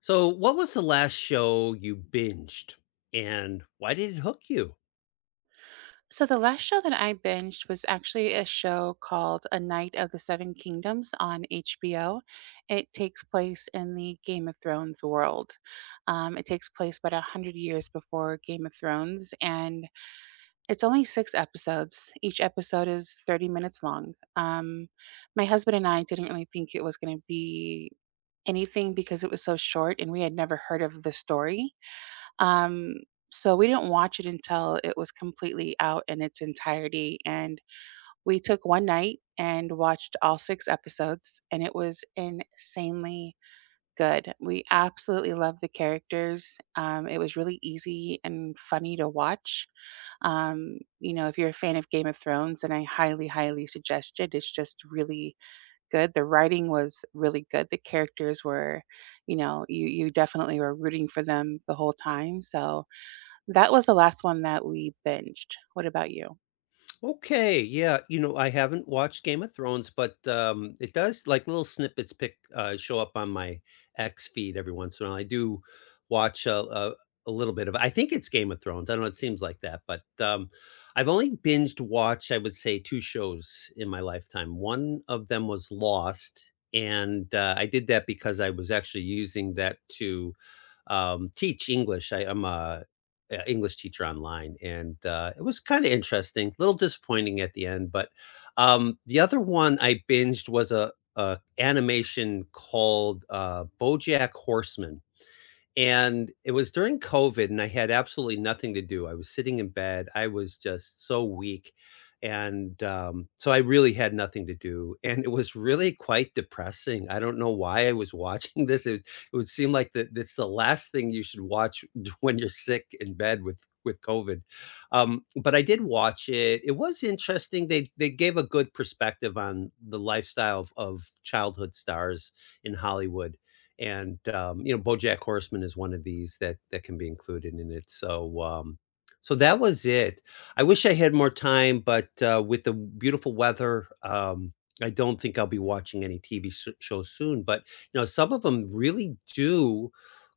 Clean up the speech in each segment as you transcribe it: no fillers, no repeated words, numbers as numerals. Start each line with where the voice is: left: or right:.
left: So, what was the last show you binged, and why did it hook you?
right: So the last show that I binged was actually a show called A Knight of the Seven Kingdoms on HBO. It takes place in the Game of Thrones world. It takes place about 100 years before Game of Thrones, and it's only six episodes. Each episode is 30 minutes long. My husband and I didn't really think it was going to be anything because it was so short, and we had never heard of the story. Um, so we didn't watch it until it was completely out in its entirety, and we took 1 night and watched all 6 episodes, and it was insanely good. We absolutely loved the characters. It was really easy and funny to watch. You know, if you're a fan of Game of Thrones, then I highly, highly suggest it. It's just really good. The writing was really good. The characters were, you know, you definitely were rooting for them the whole time, so that was the last one that we binged. What about you?
left: Okay, yeah, you know, I haven't watched Game of Thrones, but it does like little snippets pick show up on my X feed every once in a while. I do watch a little bit of. I think it's Game of Thrones. I don't know. It seems like that, but I've only binged watched, I would say, two shows in my lifetime. One of them was Lost, and I did that because I was actually using that to teach English. I'm a English teacher online, and it was kind of interesting. A little disappointing at the end, but the other one I binged was a animation called BoJack Horseman, and it was during COVID, and I had absolutely nothing to do. I was sitting in bed. I was just so weak. And so I really had nothing to do. And it was really quite depressing. I don't know why I was watching this. It would seem like that's the last thing you should watch when you're sick in bed with COVID. But I did watch it. It was interesting. They gave a good perspective on the lifestyle of childhood stars in Hollywood and, BoJack Horseman is one of these that can be included in it, so that was it. I wish I had more time, but, with the beautiful weather, I don't think I'll be watching any TV sh shows soon, but, you know, some of them really do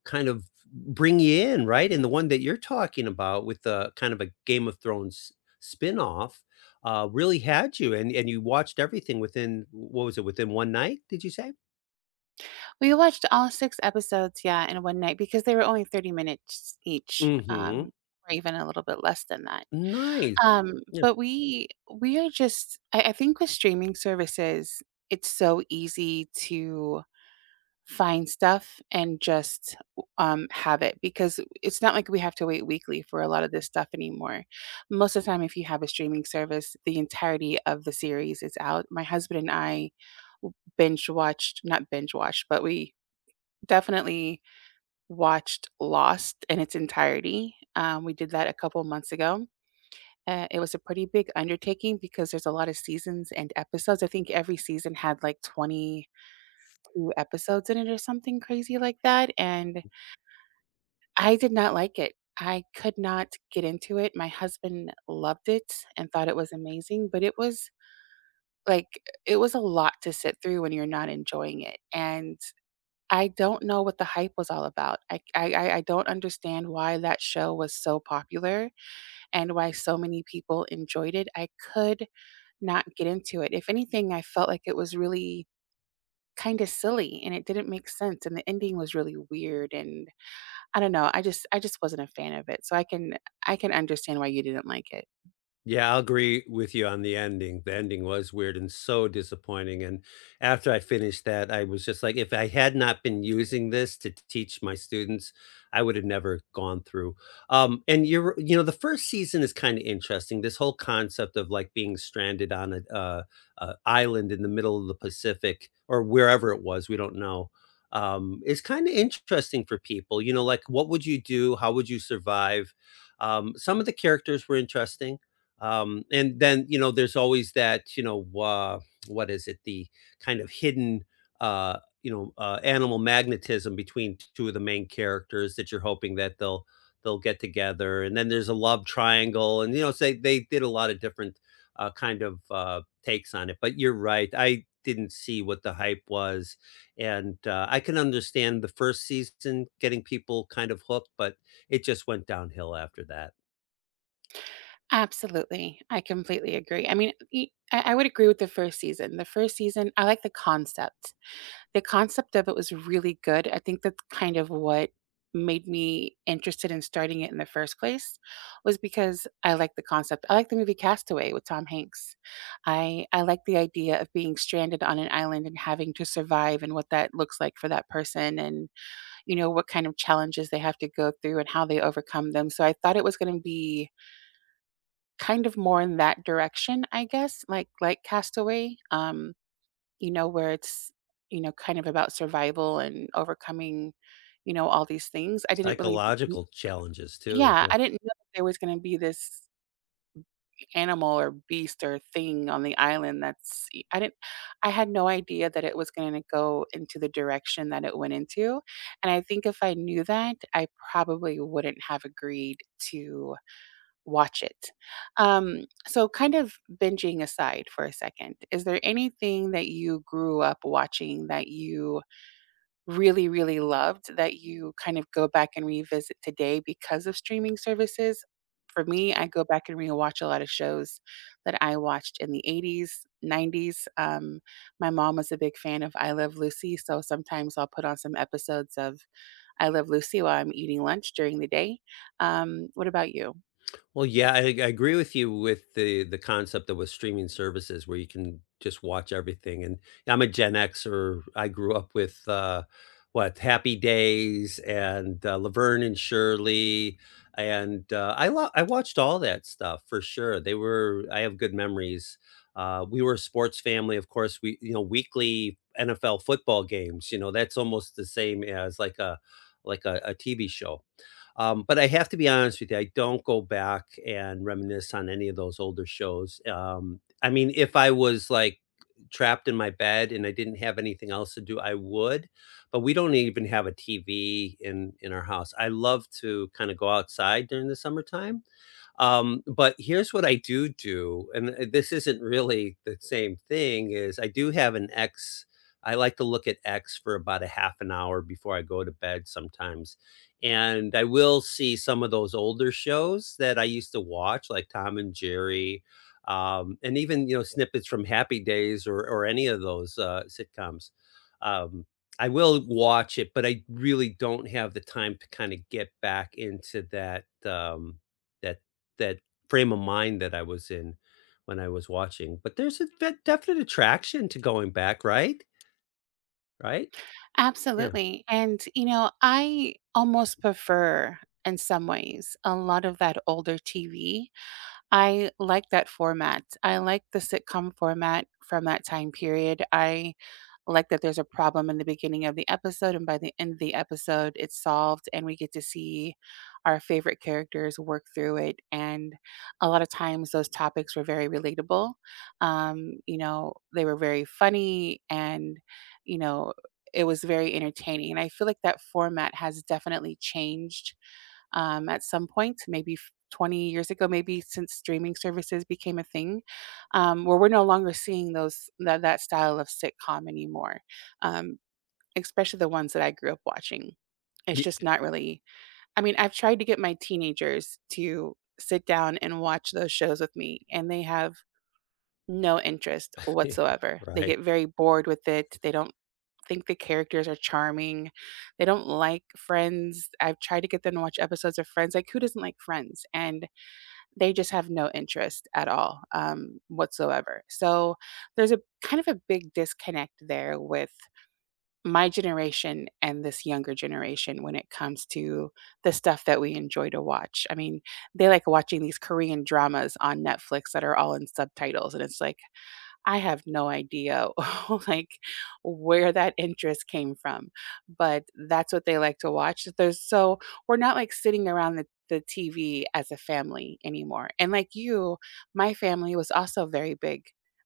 left: kind of bring you in, right? And the one that you're talking about with the kind of a Game of Thrones spinoff, really had you, and you watched everything within what was it? Within one night, did you say?
right: We watched all 6 episodes, yeah, in 1 night because they were only 30 minutes each,
left: Mhm.
right: or even a little bit less than that.
left: Nice. Yeah.
right: But we are just I think with streaming services, it's so easy to find stuff and just have it because it's not like we have to wait weekly for a lot of this stuff anymore. Most of the time, if you have a streaming service, the entirety of the series is out. My husband and I binge watched, not binge watched, but we definitely watched Lost in its entirety. We did that a couple months ago. It was a pretty big undertaking because there's a lot of seasons and episodes. I think every season had like 20 2 episodes in it or something crazy like that, and I did not like it. I could not get into it. My husband loved it and thought it was amazing, but it was, like it was a lot to sit through when you're not enjoying it, and I don't know what the hype was all about. I don't understand why that show was so popular and why so many people enjoyed it. I could not get into it. If anything, I felt like it was really kinda silly, and it didn't make sense, and the ending was really weird and I don't know, I just wasn't a fan of it, so I can understand why you didn't like it.
left: Yeah, I'll agree with you on the ending. The ending was weird and so disappointing. And after I finished that, I was just like, if I had not been using this to teach my students, I would have never gone through. And you're, you know, the first season is kind of interesting. This whole concept of like being stranded on a, island in the middle of the Pacific or wherever it was, we don't know. Is kind of interesting for people. You know, like what would you do? How would you survive? Some of the characters were interesting and then, you know, there's always that, you know, what is it? The kind of hidden, you know, animal magnetism between two of the main characters that you're hoping that they'll get together. And then there's a love triangle, and you know, say they did a lot of different kind of takes on it. But you're right, I didn't see what the hype was, and I can understand the first season getting people kind of hooked, but it just went downhill after that.
right: Absolutely, I completely agree. I mean, y I would agree with the first season. The first season, I like the concept. The concept of it was really good. I think that's kind of what made me interested in starting it in the first place, was because I like the concept. I like the movie Castaway with Tom Hanks. I like the idea of being stranded on an island and having to survive and what that looks like for that person and you know, what kind of challenges they have to go through and how they overcome them. So I thought it was going to be kind of more in that direction, I guess, like Castaway, you know, where it's, you know, kind of about survival and overcoming, you know, all these things. I didn't really
left: Psychological challenges too,
right: yeah,
left: yeah.
right: I didn't know that there was going to be this animal or beast or thing on the island that's I didn't I had no idea that it was gonna go into the direction that it went into, and I think if I knew that, I probably wouldn't have agreed to watch it. So kind of binging aside for a second, is there anything that you grew up watching that you really, really loved that you kind of go back and revisit today because of streaming services? For me, I go back and rewatch a lot of shows that I watched in the 80s, 90s. My mom was a big fan of I Love Lucy, so sometimes I'll put on some episodes of I Love Lucy while I'm eating lunch during the day. What about you?
left: Well, yeah, I agree with you with the concept that with streaming services where you can just watch everything, and I'm a Gen Xer, I grew up with, what, Happy Days and, Laverne and Shirley, and, I watched all that stuff for sure, they were I have good memories. We were a sports family, of course, we you know, weekly NFL football games, you know, that's almost the same as like a TV show. But I have to be honest with you, I don't go back and reminisce on any of those older shows. I mean, if I was like trapped in my bed and I didn't have anything else to do, I would. But we don't even have a TV in our house. I love to kind of go outside during the summertime but here's what I do do, and this isn't really the same thing, is I do have an X. I like to look at X for about a half an hour before I go to bed sometimes. And I will see some of those older shows that I used to watch, like Tom and Jerry, and even, you know, snippets from Happy Days or any of those sitcoms. Um, I will watch it, but I really don't have the time to kind of get back into that um, that that frame of mind that I was in when I was watching. But there's a ve definite attraction to going back, right? Right? Yeah.
right: Absolutely. And, you know, I almost prefer, in some ways, a lot of that older TV I like that format. I like the sitcom format from that time period. I like that there's a problem in the beginning of the episode, and by the end of the episode, it's solved, and we get to see our favorite characters work through it. And a lot of times, those topics were very relatable. You know, they were very funny, and, you know, it was very entertaining. And I feel like that format has definitely changed at some point, maybe 20 years ago, maybe since streaming services became a thing, where we're no longer seeing those that style of sitcom anymore, um, especially the ones that I grew up watching. It's
left: Ye
right: just not really. I mean, I've tried to get my teenagers to sit down and watch those shows with me, and they have no interest whatsoever. They
left: Right.
right: get very bored with it. They don't think the characters are charming. They don't like Friends. I've tried to get them to watch episodes of Friends. Like, who doesn't like Friends? And they just have no interest at all, whatsoever. So there's a kind of a big disconnect there with my generation and this younger generation when it comes to the stuff that we enjoy to watch. I mean, they like watching these Korean dramas on Netflix that are all in subtitles. And it's like, I have no idea like where that interest came from, but that's what they like to watch. There's so we're not like sitting around the TV as a family anymore. And like you, my family was also very big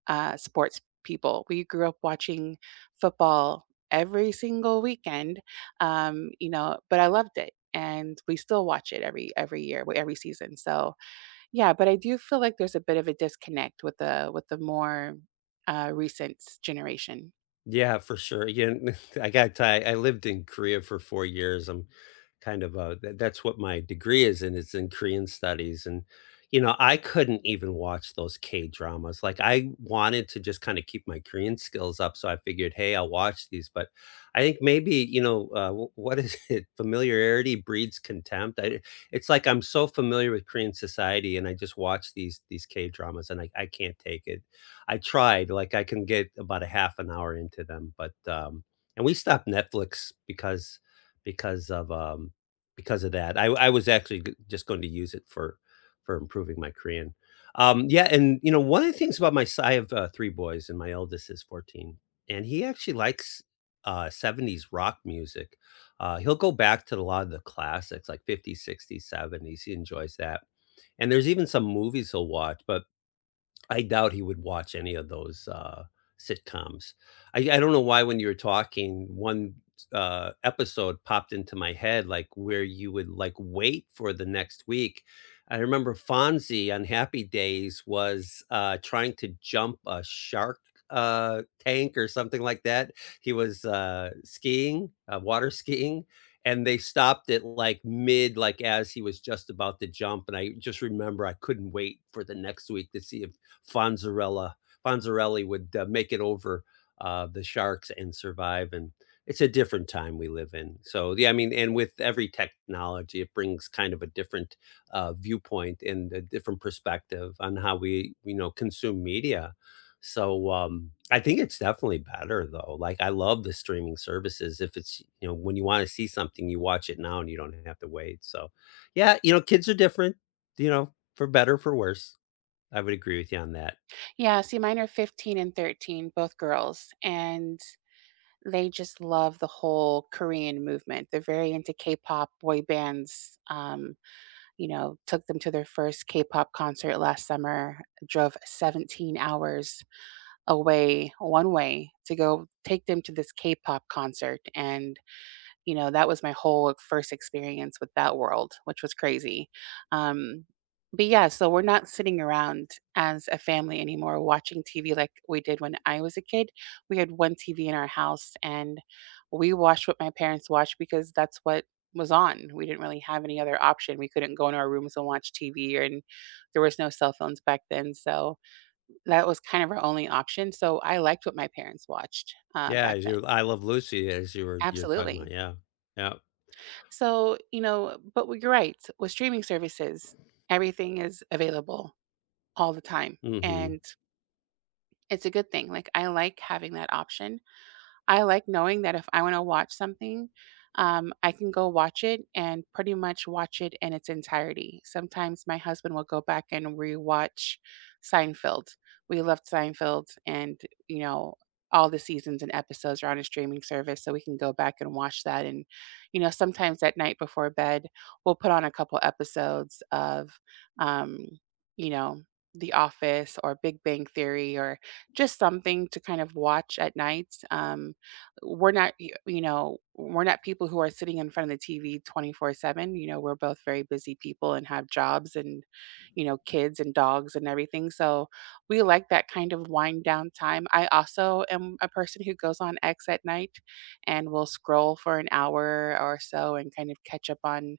right: sports people. We grew up watching football every single weekend, you know, but I loved it. And we still watch it every year, every season. So yeah, but I do feel like there's a bit of a disconnect with the more recent generation.
left: Yeah, for sure. Yeah, I got ti I lived in Korea for 4 years. I'm kind of a tha That's what my degree is in, it's in Korean studies, and, you know, I couldn't even watch those K-dramas. Like, I wanted to just kinda keep my Korean skills up, so I figured, "Hey, I'll watch these," but I think maybe, you know, w what is it? Familiarity breeds contempt. I it's like I'm so familiar with Korean society, and I just watch these K-dramas, and I can't take it. I tried, like, I can get about a half an hour into them, but, and we stopped Netflix because of, because of that. I was actually g just going to use it for improving my Korean. Yeah, and, you know, one of the things about my s I have, 3 boys, and my eldest is 14, and he actually likes, 70s rock music. He'll go back to a lot of the classics, like 50s, 60s, 70s, he enjoys that. And there's even some movies he'll watch, but I doubt he would watch any of those, sitcoms. I don't know why when you were talking, one, episode popped into my head, like, where you would, like, wait for the next week. I remember Fonzie on Happy Days was, trying to jump a shark, tank or something like that. He was, water skiing, and they stopped it, like, mid, like, as he was just about to jump, and I just remember I couldn't wait for the next week to see if Fonzarella Fonzarelli would make it over the sharks and survive. And it's a different time we live in. So yeah, I mean, and with every technology, it brings kind of a different viewpoint and a different perspective on how we you know consume media. So I think it's definitely better though. Like I love the streaming services. If it's you know when you want to see something, you watch it now and you don't have to wait. So yeah, you know, kids are different. You know, for better for worse. I would agree with you on that.
right: Yeah, see, mine are 15 and 13, both girls, and they just love the whole Korean movement. They're very into K-pop boy bands. You know, took them to their first K-pop concert last summer. Drove 17 hours away one way to go take them to this K-pop concert, and you know, that was my whole first experience with that world, which was crazy. Um, but yeah, so we're not sitting around as a family anymore watching TV like we did when I was a kid. We had one TV in our house and we watched what my parents watched because that's what was on. We didn't really have any other option. We couldn't go into our rooms and watch TV and there was no cell phones back then. So that was kind of our only option. So I liked what my parents watched
left: Yeah,
right: back
left: as
right: then.
left: you I Love Lucy, as you're talking
right: Absolutely.
left: about, yeah. Yeah.
right: So, you know, but you're right. With streaming services, everything is available all the time.
left: Mhm.
right: And it's a good thing. Like, I like having that option I like knowing that if I wanna watch something, I can go watch it and pretty much watch it in its entirety. Sometimes my husband will go back and rewatch Seinfeld. We loved Seinfeld and, you know, all the seasons and episodes are on a streaming service, so we can go back and watch that, and, you know, sometimes at night before bed, we'll put on a couple episodes of, um, you know, The Office or Big Bang Theory or just something to kind of watch at night, we're not y you know, we're not people who are sitting in front of the TV 24/7, you know, we're both very busy people and have jobs and, you know, kids and dogs and everything, so we like that kind of wind down time. I also am a person who goes on X at night and will scroll for an hour or so and kind of catch up on,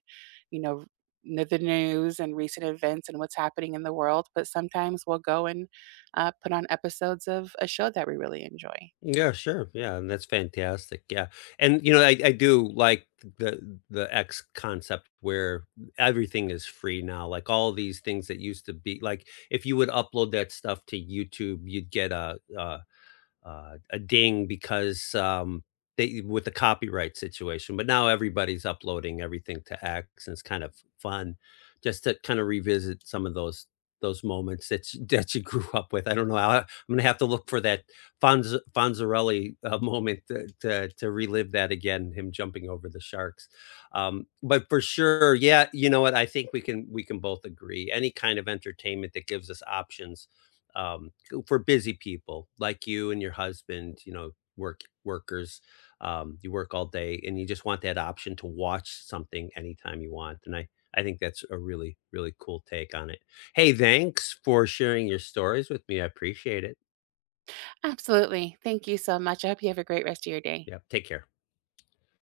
right: you know, n the news and recent events and what's happening in the world, but sometimes we'll go and, put on episodes of a show that we really enjoy.
left: Yeah, sure, yeah, and that's fantastic, yeah, and, you know, I do like the X concept where everything is free now, like, all these things that used to be like, if you would upload that stuff to YouTube, you'd get a ding because they with the copyright situation. But now everybody's uploading everything to X, and it's kind of fun just to kind of revisit some of those moments that you, that you grew up with. I don't know. I'm gonna have to look for that Fonzarelli moment to relive that again. Him jumping over the sharks, but for sure, yeah. You know what? I think we can both agree. Any kind of entertainment that gives us options. Um, for busy people like you and your husband, you know, workers, you work all day and you just want that option to watch something anytime you want. And I think that's a really really cool take on it. Hey, thanks for sharing your stories with me. I appreciate it.
right: Absolutely. Thank you so much. I hope you have a great rest of your day.
left: Yeah, Take care.